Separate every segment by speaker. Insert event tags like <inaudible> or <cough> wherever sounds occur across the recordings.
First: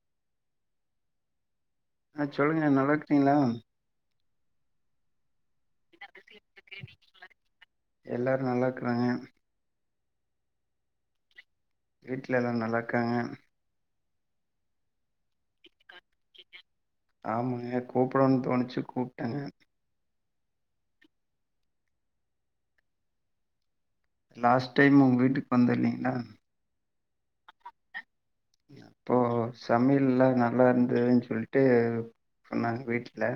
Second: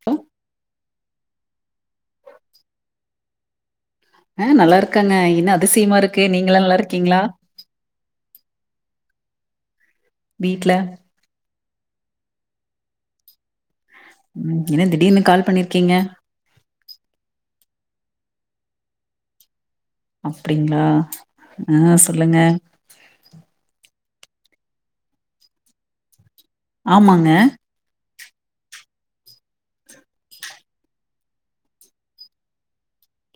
Speaker 1: க்கா
Speaker 2: அ சொல்லுங்க நடக்குறீங்களா
Speaker 1: ஆ நல்லா இருக்கண்ணே அதிசயமா இருக்கு நீங்களா நல்லா இருக்கீங்களா
Speaker 2: எல்லாரு நல்லா இருக்குறாங்க
Speaker 1: வீட்ல
Speaker 2: வீட்ல எல்லா நல்லா இருக்காங்க
Speaker 1: உம் என்ன திடீர்னு கால் பண்ணிருக்கீங்க
Speaker 2: ஆமாங்க கூப்புடனுனு தோணிச்சு கூப்ட்டாங்க
Speaker 1: அப்டிங்களா ஆ சொல்லுங்க
Speaker 2: லாஸ்ட் டைம் உங்க வீட்டுக்கு வந்தென்லீங்ளா
Speaker 1: ஆமாங்க
Speaker 2: அப்போ சமையல்லா நல்லா இருந்ததுன்னு சொல்லிட்டு சொன்னாங்க வீட்டுல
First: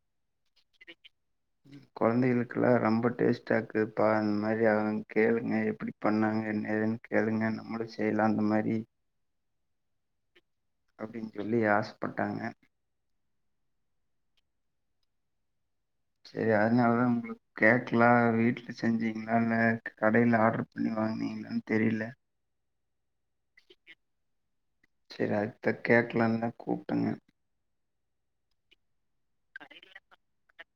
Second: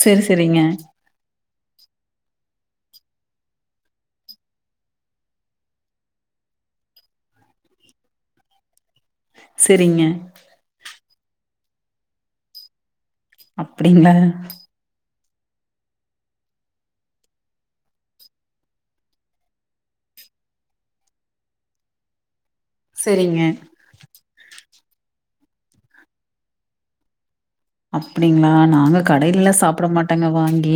Speaker 1: செரி செரிங்க
Speaker 2: குழந்தைகளுக்கெல்லா ரொம்ப டேஸ்டாக்குப்பா அந்த மாரி அவுங்க கேளுங்க எப்டி பண்ணாங்க என்ன ஏதுன்னு கேளுங்க நம்மளு செய்யலா அந்த மாரி
Speaker 1: செரிங்க
Speaker 2: அப்டின் சொல்லி ஆசைப்பட்டாங்க
Speaker 1: அப்டிங்ளா
Speaker 2: செரி அதுனாலதா உங்களுக்கு கேக்கலா வீட்ல செஞ்சீங்களா இல்ல கடையில ஆர்டரு பண்ணி வாங்கனீங்களான்னு தெரில
Speaker 1: செரிங்க
Speaker 2: சரி அதத்தா கேக்கலாம்னுதா கூப்ட்டங்க
Speaker 1: அப்டிங்களா நாங்க கடைலல்லா சாப்ட மாட்டங்க வாங்கி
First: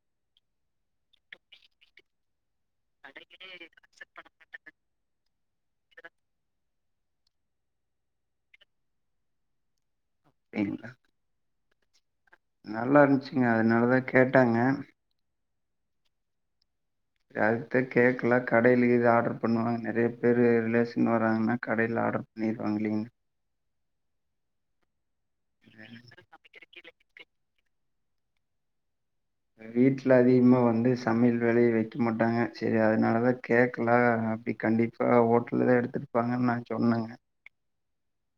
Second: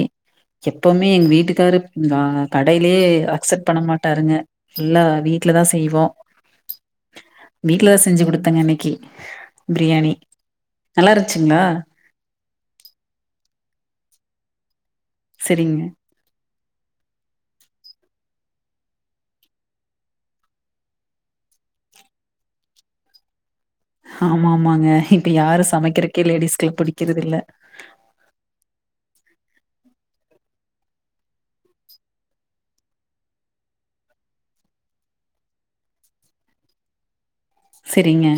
Speaker 1: எப்பவுமே எங்க வீட்டுக்காரு வா கடையிலயே அக்செப்ட் பண்ண மாட்டாருங்க எல்லா வீ வீட்லதா செய்வோம் வீட்டுலதா செஞ்சு குடுத்தங்க இன்னைக்கி பிரியாணி
Speaker 2: இல்ல
Speaker 1: நல்லா இருந்துச்சுங்களா
Speaker 2: நல்லா இருந்துச்சுங்க அதனாலதா கேட்டங்க
Speaker 1: சரிங்க
Speaker 2: அடுத்த கேக்லாம் கடைலியே இது ஆர்டர் பண்ணுவாங்க நெறைய பேரு ரிலேஷன் வராங்கன்னா கடைல ஆர்டர் பண்ணிருவாங்க இல்லிங்க
Speaker 1: ஆமா ஆமாங்க இப்ப யாரு சமைக்கிறக்கே லேடிஸ்க்லா புடிக்கிறதுல்ல
Speaker 2: வீட்ல அதிகமா வந்து சமையல் வேலையே வெக்க மாட்டாங்க சேரி அதனாலதா கேக்கலாம் அப்டி கண்டிப்பா ஹோட்டல்ல தா எடுத்துருப்பாங்கன்னு நா சொன்னங்க
Speaker 1: சரிங்க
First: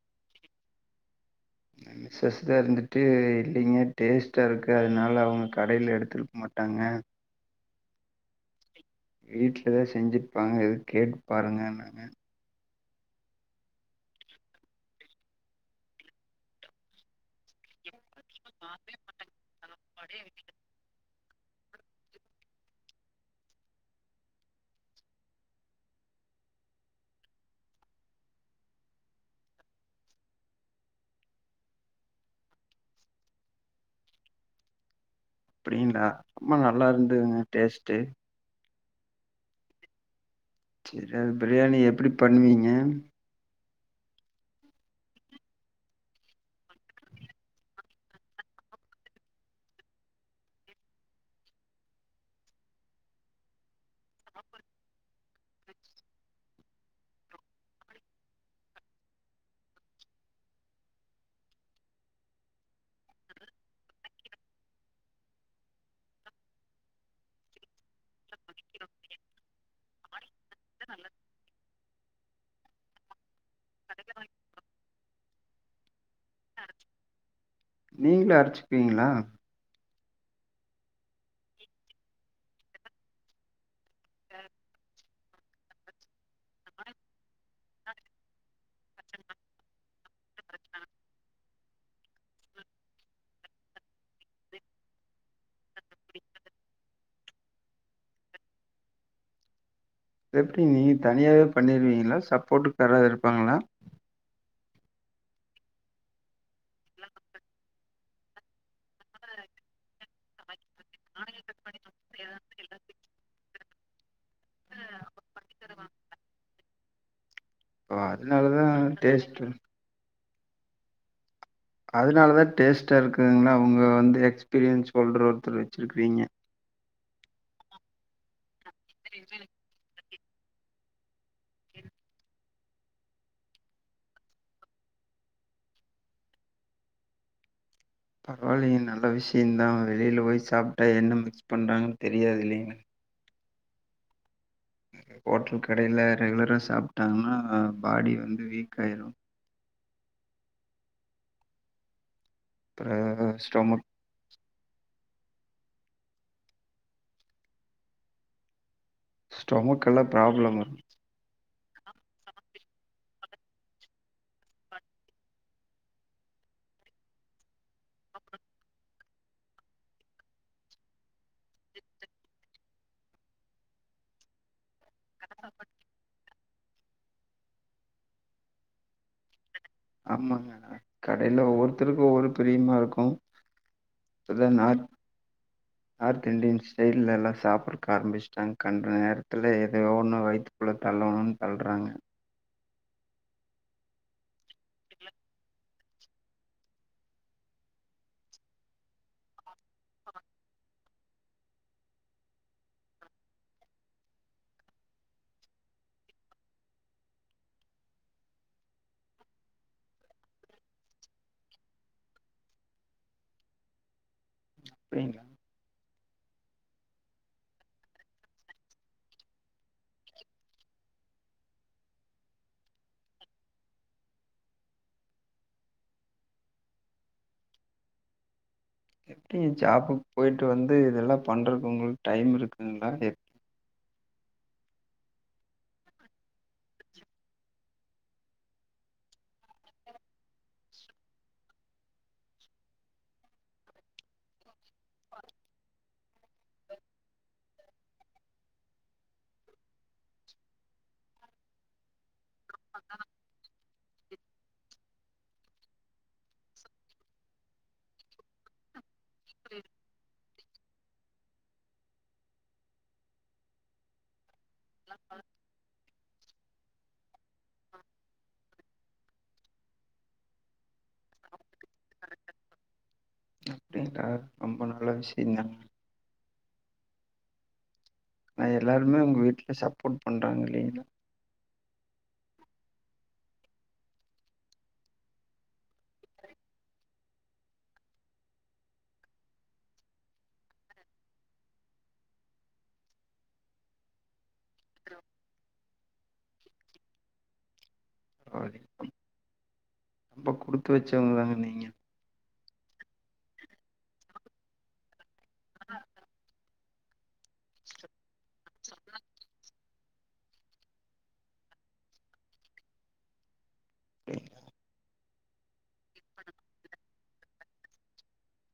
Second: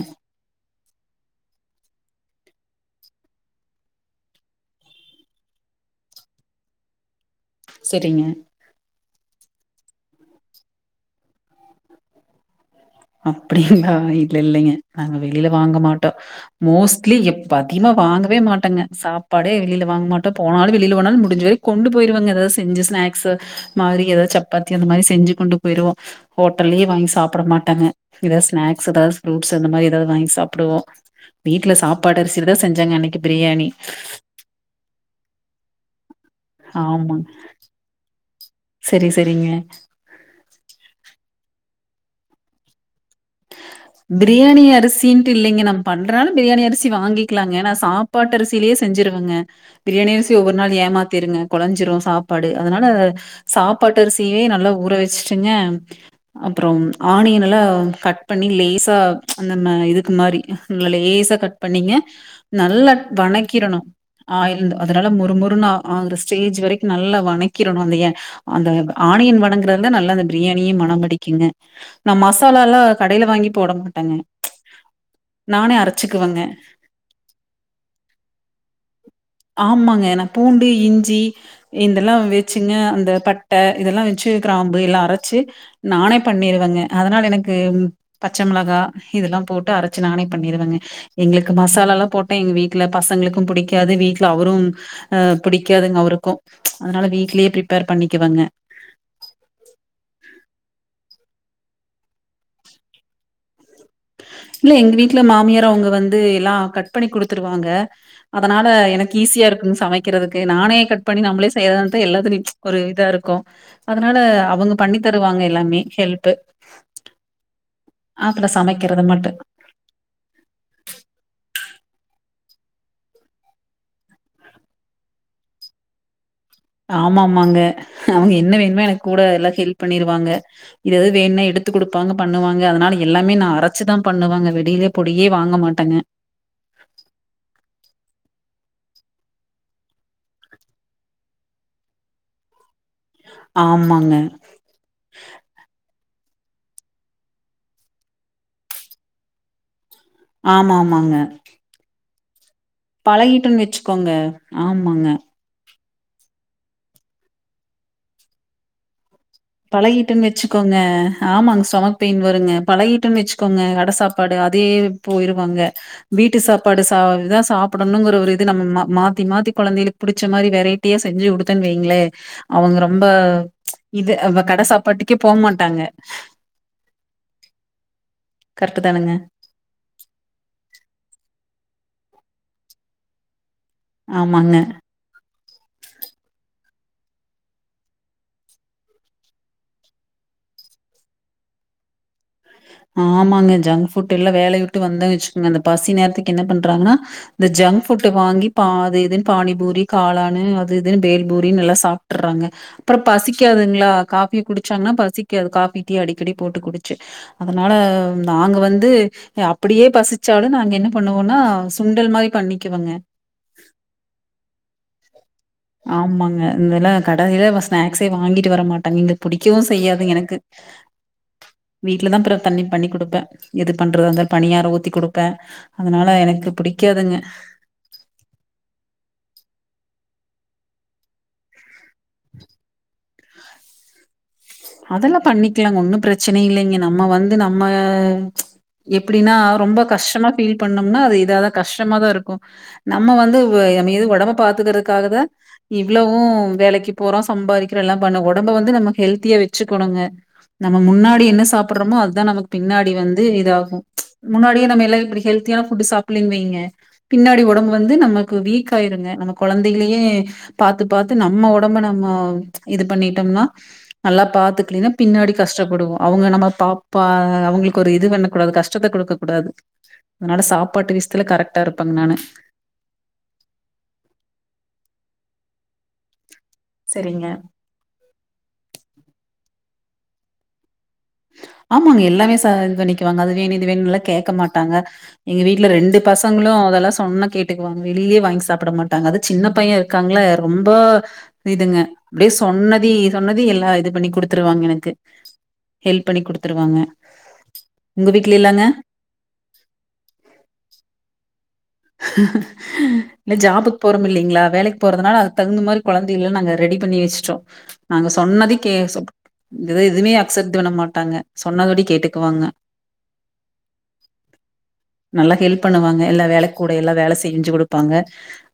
Speaker 2: மிசஸ் தான் இருந்துட்டு இல்லிங்க டேஸ்ட்டா இருக்கு அதனால அவுங்க கடைல எடுத்துருக்க மாட்டாங்க
Speaker 1: சரிங்க
Speaker 2: வீட்லதா செஞ்சிருப்பாங்க எதும் கேட்டுப் பாருங்கனாங்க
Speaker 1: அப்டிங்களா இல்ல இல்லைங்க நாங்க வெளில வாங்க மாட்டோம் மோஸ்ட்லி எப்ப அதிகமா வாங்க வே மாட்டேங்க சாப்பாடே வெளியில வாங்க மாட்டோம் போனாலும் வெளியில போனாலும் மு முடிஞ்ச வரைக் கொண்டு போயிருவங்க ஏதாவது செஞ்சு ஸ்நாக்ஸு மாதிரி ஏதாது சப்பாத்தி அந்த மாரி செஞ்சு கொண்டு போயிருவோம் ஹோட்டல்லயே வாங்கி சாப்ட மாட்டங்க ஏதாவது ஸ்நாக்ஸ் ஏதாவது ஃப்ரூட்ஸ் அந்த மாதிரி ஏதாவது வாங்கி சாப்டுவோம் வீட்ல சாப்பாட்டு அரிசில தா செஞ்சங்க அன்னைக்கு பிரியாணி
Speaker 2: அப்டிங்களா ஆமாங்க நல்லா
Speaker 1: ஆமாங்க.
Speaker 2: இருந்துதுங்க டேஸ்ட்டு
Speaker 1: சரி சரிங்க
Speaker 2: சரி பிரியாணி எப்டி பண்ணுவீங்க
Speaker 1: பிரியாணி அரிசின்ட்டு இல்லைங்க நம்ம பண்றனாலு பிரியாணி அரிசி வாங்கிக்கலாங்க நா சாப்பாட்டு அரிசிலயே செஞ்சிருவங்க பிரியாணி அரிசி ஒவ்வொரு நாள் ஏமாத்திருங்க கொழஞ்சிரும் சாப்பாடு அதனால சாப்பாட்டு அரிசியே நல்லா ஊற வச்சுட்டுங்க அப்றோ ஆணியன் எல்லா கட் பண் பண்ணி லேசா அந்த அ இதுக்கு மாதிரி லேசா கட் பண்ணிங்க நல்லா வணக்கிறணு ஆயில் அது நல்லா மொறுமொறுன்னு ஆ ஆகுற ஸ்டேஜ் வரைக்கும் நல்லா வணக்கிறணு அந்த எ அந்த ஆனியன் வணங்குறதுல தா நல்ல அந்த பிரியாணியே மன பிடிக்குங்க நா மசாலாலா கடையில வாங்கி போட மாட்டங்க நானே அரச்சுக்குவங்க
Speaker 2: நீங்களே அரச்சுப்பிங்களா
Speaker 1: ஆமாங்க. பூண்டு இஞ்சி இதெல்லா வெச்சுங்க அந்த பட்ட இதெல்லா வெச்சு கிராம்பு எல்லா அரச்சு நானே பண்ணிருவேங்க அதனால எனக்கு பச்ச மிளகா இதெல்லா போட்டு அரைச்சு நானே பண்ணிருவங்க எங்களுக்கு மசாலாலா போட்டா எங்க வீட்ல பசங்களுக்கு புடிக்காது வீட்ல அவரும் அ புடிக்காதுங்க அவருக்கும் அதனால வீட்லே பிரிப்பேர் பண்ணிக்குவங்க
Speaker 2: எப்டி நீங்க தனியாவே பண்ணிருவீங்களா சப்போட்டுக்காராது இருப்பாங்களா
Speaker 1: இல்ல எங்க வீட்ல மாமியாரு அவுங்க வந்து எல்லாம் கட் பண்ணி குடுத்துருவாங்க அதனால எனக்கு ஈஸியா இருக்குங்க சமைக்கிறதுக்கு நானே கட் பண்ணி நம்மளே செய்றதா இருந்தா எல்லாத்துலியு ஒரு இதா இருக்கும் அதனால அவுங்க பண்ணி தருவாங்க எல்லாமே ஹெல்ப்பு
Speaker 2: ஓ
Speaker 1: ஆ நம்ப
Speaker 2: அதனாலதா
Speaker 1: சமைக்கிறத மட்டு
Speaker 2: டேஸ்ட்டு அதனாலதா டேஸ்ட்டா இருக்குங்களா உங்க வந்து எக்ஸ்பீரியன்ஸ் சொல்ற ஒருத்தரு வச்சிருக்குறீங்க
Speaker 1: ஆமா ஆமாங்க அவுங்க என்ன வேணுமோ எனக்கு கூட எல்லா ஹெல்ப் பண்ணிருவாங்க இது இது வேணுன்னு எடுத்து குடுப்பாங்க பண்ணுவாங்க அதனால எல்லாமே நா அரைச்சுதா பண்ணுவங்க வெளியில பொடியே வாங்க மாட்டங்க
Speaker 2: பரவால்லிங்க நல்ல விஷ்யோதா வெளியில போய் சாப்ட்டா என்ன மிக்ஸ் பண்றாங்கன்னு தெரியாது இல்லிங்க
Speaker 1: ஆமாங்க
Speaker 2: ஹோட்டல் கடையில ரெகுலரா சாப்ட்டாங்கன்னா பாடி வந்து வீக் ஆயிடும்
Speaker 1: ஆமா ஆமாங்க
Speaker 2: அப்றோ
Speaker 1: பழகிட்டுன்னு
Speaker 2: ஸ்டொமக்
Speaker 1: வெச்சுக்கோங்க ஆமாங்க
Speaker 2: ஸ்டொமக்கெல்லா
Speaker 1: பழகிட்டுன்னு
Speaker 2: ப்ராப்ளம் வரு
Speaker 1: வெச்சுக்கோங்க ஆமாங்க ஸ்டொமக் பெயின் வருங்க பழகிட்டுன்னு வெச்சுக்கோங்க கட சாப்பாடு அதே போயிருவாங்க வீட்டு சாப்பாடு சா இதான் சாப்புடணுங்கிற ஒரு இது நம்ம மாத்தி மாத்தி கொழந்தைகளுக்கு புடிச்ச மாரி வெரைட்டியா செஞ்சு குடுத்தன்னு வைங்களே அவங்க ரொம்ப இது அ கட சாப் பாட்டுக்கே போ மாட்டாங்க கரெட்டு தானுங்க
Speaker 2: ஆமாங்க கடையில ஒவ்வொருத்தருக்கும் ஒவ்வொரு பிரியமா இருக்கும் இப்பதா
Speaker 1: ஆமாங்க
Speaker 2: நார்த் நார்த் இண்டியன் ஸ்டைல்லலா சாப்புட்றக்கு ஆரம்பிச்சிட்டாங்க கண்ட நேரத்துல ஏதோ ஒண்ணு வயிற்றுக்குள்ள தள்ளணுன்னு தள்றாங்க
Speaker 1: ஆமாங்க ஜங்க் ஃபுட் எல்லாம் வேலைய விட்டு வந்த வெச்சுக்குங்க அந்த பசி நேரத்துக்கு என்ன பண்றாங்கன்னா இந்த ஜங்க் ஃபுட்டு வாங்கி பாதி எதுன்னு பானி பூரி காளானு அது இதுன்னு பேல் பூரின்னு எல்லா சாப்டுறாங்க அப்புறம் பசிக்காதுங்களா காஃபி குடிச்சாங்கன்னா பசிக்காது காஃபி டீ அடிக்கடி போட்டு குடிச்சு அதனால நாங்க வந்து அப்படியே பசிச்சாலும் நாங்க என்ன பண்ணுவோம்னா சுண்டல் மாதிரி பண்ணிக்குவங்க
Speaker 2: <unintelligible>
Speaker 1: ஆமாங்க இந்தெல்லாம் கடைசில ஸ்நாக்ஸே வாங்கிட்டு வர மாட்டாங்க இங்க பிடிக்கவும் செய்யாது எனக்கு விட் வீட்ல தான் பற பண்ணி பண்ணி குடுப்பேன் எது பண்றது வந்தால பணியார ஊத்தி குடுப்பேன் அதனால எனக்கு புடிக்காதுங்க.
Speaker 2: எப்படி ஜாப்புக்கு போயிட்டு வந்து இதெல்லாம் பண்றக்கு உங்ளுக்கு டைம் இருக்குதுங்களா எப்
Speaker 1: அதெல்லாம் பண்ணிக்கலாங்க ஒன்னும் பிரச்சன இல்லைங்க நம்ம வந்து நம்ம எப்படின்னா ரொம்ப கஷ்டமா ஃபீல் பண்ணோம்னா அது இதாவது கஷ்டமாதான் இருக்கும் நம்ம வந்து நம ஏது ஒடம்ப பாத்துக்கிறதுக்காகதான் இவ்வளவும் வேலைக்கு போறோம் சம்பாதிக்கிறோம் எல்லாம் பண்ண ஒடம்ப வந்து நமக்கு ஹெல்த்தியா வ வெச்சுக்கண்ணுங்க நம்ம முன்னாடி என்ன சாப்பிடுறோமோ அதுதான் நமக்கு பின்னாடி வந்து இதாகும் முன்னாடியே நம்ம எல்லாம் இப்படி ஹெல்த்தியான ஃபுட் சாப்பிடலு வையுங்க பின்னாடி ஒடம்பு வந்து நமக்கு வீக் ஆயிருங்க நம்ம கொழந்தைகளே பாத்து பாத்து நம்ம ஒடம்பு நம்ம இது பண்ணிட்டோம்னா நல்லா பாத்துக்கலீன்னா பின்னாடி கஷ்டப்படுவோம் அவங்க நம்ம பாப்பா அவங்களுக்கு ஒரு இது பண்ண கூடாது கஷ்டத்த குடுக்க கூடாது அதனால சாப்பாட்டு விசத்துல கரெக்ட்டா இருப்பாங்க நானு.
Speaker 2: அப்டிங்களா ரொம்ப நல்ல விஷயங்க
Speaker 1: சரிங்க.
Speaker 2: ந எல்லாருமே உங்க வீட்டுல சப்போர்ட் பண்றாங்க இல்லைங்களா
Speaker 1: ஆமாங்க எல்லாமே ச இது பண்ணிக்குவாங்க அது வேணும் இது வேணும் எல்லாம் கேட்க மாட்டாங்க எங்க வீட்டுல ரெண்டு பசங்களும் அதெல்லாம் சொன்ன கேட்டுக்குவாங்க வெளியயே வாங்கி சாப்பிட மாட்டாங்க அது சின்ன பையன் இருக்காங்கள ரொம்ப இதுங்க அப்படியே சொன்னத சொன்னத எல்லாம் இது பண்ணி குடுத்துருவாங்க எனக்கு ஹெல்ப் பண்ணி குடுத்துருவாங்க. உங்க வீட்டுல இல்லாங்க
Speaker 2: பரவால்லைங்க குடுத்து வெச்சவங்கதாங்க நீங்க.
Speaker 1: இல்ல ஜாபக்கு போறோம் இல்லைங்களா வேலைக்கு போறதுனால அது தகுந்த மாதிரி குழந்தைகள்ல்லாம் நாங்க ரெடி பண்ணி வெச்சட்டோம் நாங்க சொன்னதே கே எதுவுமே அக்சப்ட் பண்ண மாட்டாங்க சொன்னபடி கேட்டுக்குவாங்க.
Speaker 2: <unintelligible>
Speaker 1: நல்லா ஹெல்ப் பண்ணுவாங்க எல்ல வேலைக் கூட எல்லாம் வேல செஞ்சு குடுப்பாங்க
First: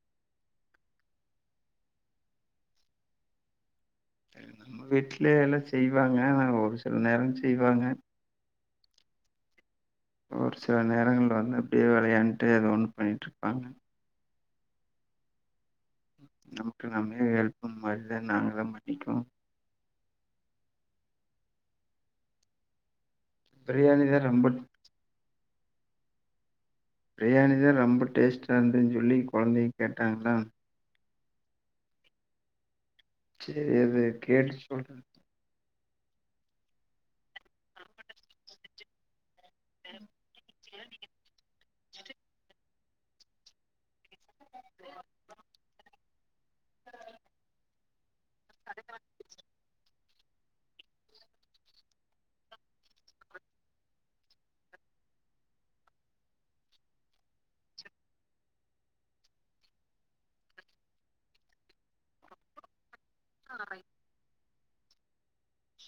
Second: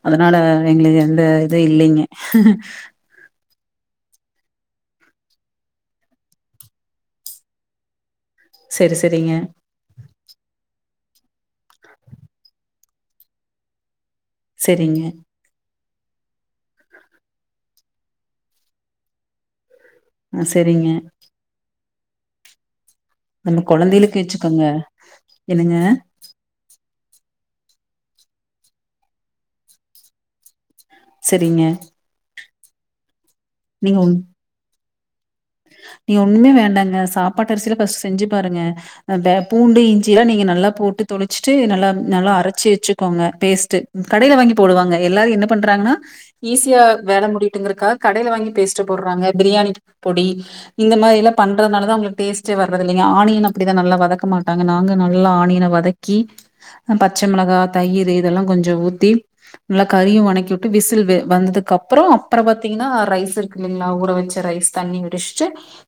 Speaker 1: அதனால எங்களுக்கு எந்த இது இல்லைங்க.
Speaker 2: வீட்லய எல்லாம் செய்வாங்க ஆன ஒரு சில நேரம் செய்வாங்க
Speaker 1: செரி செரிங்க.
Speaker 2: ஒரு சில நேர இடங்களல வந்து அப்படியே விளையாண்டுட்டு அது ஒன்னு பண்ணிட்டு இருப்பாங்
Speaker 1: செரிங்க.
Speaker 2: நமக்கு நாமலே ஹெல்ப் மரித நம்மளே பண்ணிக்கணும்.
Speaker 1: ஆ செரிங்க. நம்ம
Speaker 2: பிரியாணி தா
Speaker 1: கொழந்தைளுக்கு
Speaker 2: ரொம்ப
Speaker 1: வச்சுக்கோங்க என்னங்க.
Speaker 2: பிரியாணி த ரம்ப டேஸ்ட்டாந்து சொல்லி கொழந்தை கேட்டாங்களா
Speaker 1: சரிங்க.
Speaker 2: செரி கேட்டு சொல்
Speaker 1: நீ ஒண்ணுமே வேண்டாங்க சாப்பாட்டு அரிசியில ஃபர்ஸ்ட் செஞ்சு பாருங்க <unintelligible> பூண்டு இஞ்சிலா நீங்க நல்லா போட்டு தொலுச்சிட்டு டூ நல்லா நல்லா அரச்சு வெச்சுக்கோங்க பேஸ்ட் கடையில வாங்கி போடுவங்க எல்லாரு என்ன பண்ண ட்றாங்கன்னா ஈஸியா வேல முடியிட்டுங்கறக்கா கடையில வாங்கி பேஸ்ட்டு போட்றாங்க பிரியாணிக் பொடி இந்த மாரி எல்லா பண்றதுனால தா உங்குளுக் டேஸ்ட்டே வர்றது இல்லைங்க ஆனியன் அப்டிதா நல்லா வதக்க மாட்டாங்க நாங்க நல்லா ஆனியன வதக்கி பச்ச மிளகா தயிரு இதெல்லா கொஞ்சோ ஊத்தி நல்லா கறியு வணக்கி விட்டு விசில் வெ வந்ததுக்கப்புறோ அப்புறோ பாத்திகன்னா ரைஸ் இருக்கு இல்லைங்ளா ஊற வெச்ச ரைஸ் தண்ணி வடிச்ட்டு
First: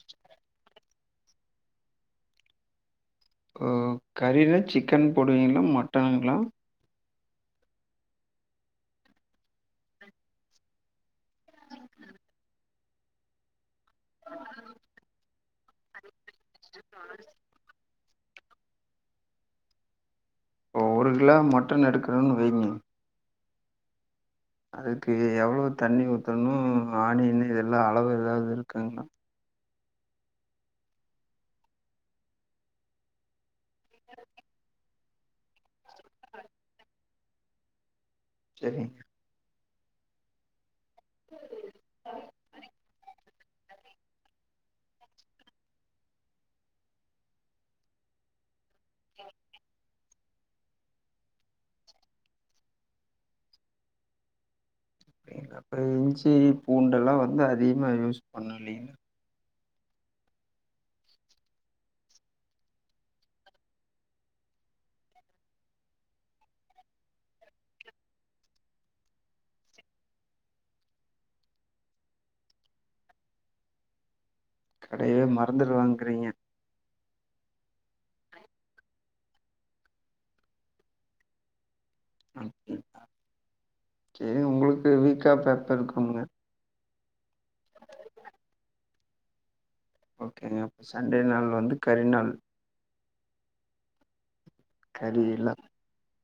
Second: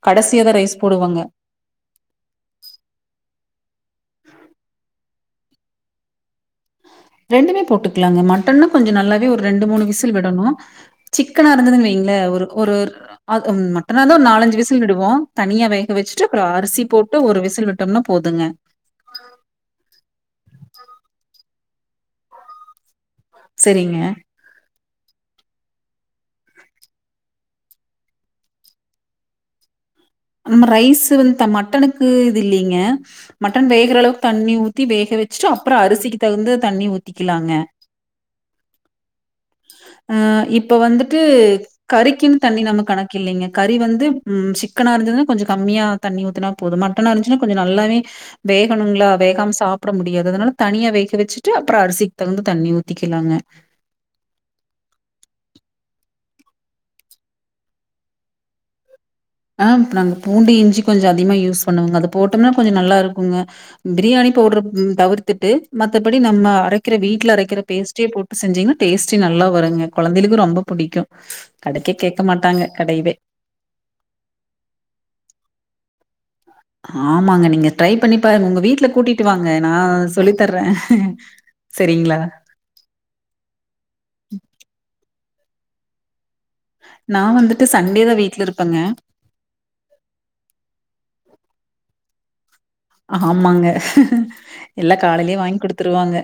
Speaker 1: கடசியாதா ரைஸ் போடுவாங்க
Speaker 2: உ கறினா சிக்கன் போடுவீங்ளா மட்டனுங்ளா
Speaker 1: ரெண்டுமே போட்டுக்லாங்க மட்டன்னு கொஞ்சு நல்லாவே ஒர் ரெண்டு மூணு விசில் விடணு சிக்கனா இருந்ததுன் வெய்ங்ளே ஒரு ஒருர் அது ம் மட்டனாந்தா ஒரு நாலஞ்சு விசில் விடுவோ தனியா வேக வெச்சிட்டு அப்பறோ அரிசி போட்டு ஒரு விசில் விட்டம்னா போதுங்க
Speaker 2: இப்போ ஒரு கிலா மட்டன் எடுக்கறன்னு வெய்ங்க
Speaker 1: செரிங்க
Speaker 2: அதுக்கு எவ்ளோ தண்ணி ஊத்தணு ஆனியன்னு இதெல்லா அளவு எதாவது இருக்குங்ளா
Speaker 1: அன்ன ரைஸு வந் த மட்டனுக்கு இது இல்லீங்க மட் டன் வேகுறளவுக் தண்ணி ஊத் த்தி வேக வெச்சிட்டு அப்பறோ அரிசிக்கு தகுந்த தண்ணி ஊத்திக்கிலாங்க
Speaker 2: செரிங்
Speaker 1: அ இப் இப்ப வந்துட்டு கறிக்கின்னு தண்ணி நமக் கணக் இல்லீங்க கறி வந்து ம் சிக் க்கனா இருந்துதுன்னா கொஞ்சோ கம்மியா தண்ணி ஊத்துனா போது மட்டனா இருந்ச்னா கொஞ்சோ நல்லாவே வே கணுங்ளா வேகாம் சா ப்ட முடியாது அதனால தனியா வேக வெச்சிட்டு அப்பறோ அரிசிக் தகுந்த தண்ணி ஊத்திக்கிலாங்க
Speaker 2: அப்டிங்களா அப்ப இஞ்சி பூண்டெல்லா வந்து அதிகமா யூஸ் பண்ணு இல்லீங்ளா
Speaker 1: ஆ ம்ப் நாங்க பூண்டு இஞ்சி கொஞ்சோ அதிகமா யூஸ் பண்ணுவங்க அத போட்டம்னா கொஞ்சோ நல்லா இருக்குங்க பிரியாணி பவுடர் தவிர்த்துட்டு மத்தபடி நம்ம அரைக்கிற வீட்ல அரைக்கிற பேஸ்டியே போட்டு செஞ்சீங்னா டேஸ்டி நல்லா வருங்க கொழந்தைளுக்கு ரொம்ப புடிக்கு கடைக்கே கேக்க மாட்டாங்க கடயிதே
Speaker 2: கடையவே மறந்துருவாங்கிறீங்க
Speaker 1: ஆமாங்க நீங்க ட்ரை பண்ணி பாருங் உங்க வீட்ல கூட்டிட்டு வாங்க நா சொல்லி தர்றே
Speaker 2: <inaudible> சேரி உங்ளுக்கு வீக் <unintelligible> எப்ப இருக்குமுங்க
Speaker 1: நா வந்துட்டு சண்டேதா வீட்ல இருப்பங்க
Speaker 2: ஓகேங்க அப்ப சண்டே நாள் வந்து கறி நாள்
Speaker 1: ஆமாங்க எல்லா
Speaker 2: கறி
Speaker 1: காலைலியே
Speaker 2: இல்லா
Speaker 1: வாங் குடுத்துருவாங்க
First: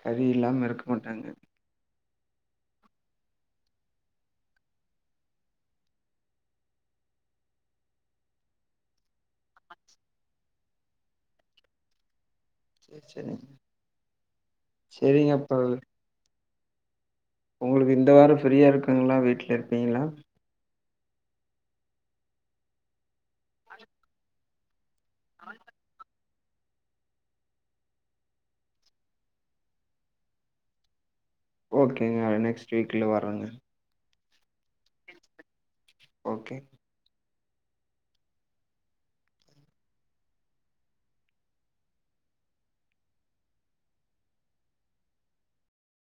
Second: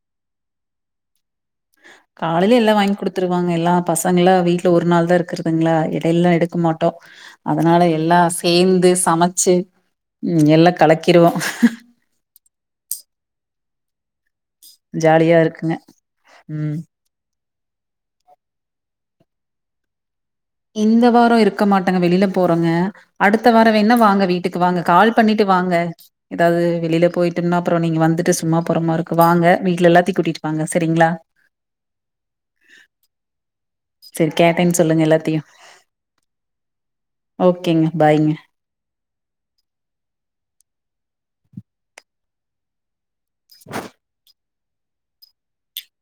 Speaker 2: கறி இல்லாம இருக்க மாட்டாங்க
Speaker 1: காலைல எல்லா வாங் குடுத்துருவாங்க எல்லா பசங்கள்லா வீட்ல ஒரு நாள் தா இருக்கறதுங்ளா எடைல்லா எடுக்க மாட்டோ அதனால எல்லா சேந்து சமைச்சி ம் எல்லா கலக்கிருவோ
Speaker 2: சேரிங்
Speaker 1: ஜாலியா இருக்குங்க ம்
Speaker 2: உங்ளுக்கு இந்த வாரோ ஃப்ரீயா இருக்குங்ளா வீட்ல இருப்பீங்ளா
Speaker 1: இந்த வாரோ இருக்க மாட்டங்க வெளில போறோங்க அடுத்த வாரோ வேண்ணா வாங்க வீட்டுக்கு வாங்க கால் பண்ணீட்டு வாங்க ஏதாது வெளில போய்டெம்னா அப்பறோ நீங்க வந்துட்டு சும்மா போற மாரி இருக்கு வாங்க வீட்ல எல்லாத்தயு கூட்டிட்டு வாங்க செரிங்களா
Speaker 2: ஓகேங்க நெக்ஸ்ட் வீக்ல வர்றங்க
Speaker 1: செரி கேட்டேன்னு சொல்லுங்க எல்லாத்தையு
Speaker 2: ஓகே
Speaker 1: ஓகேங்க பாய்ங்க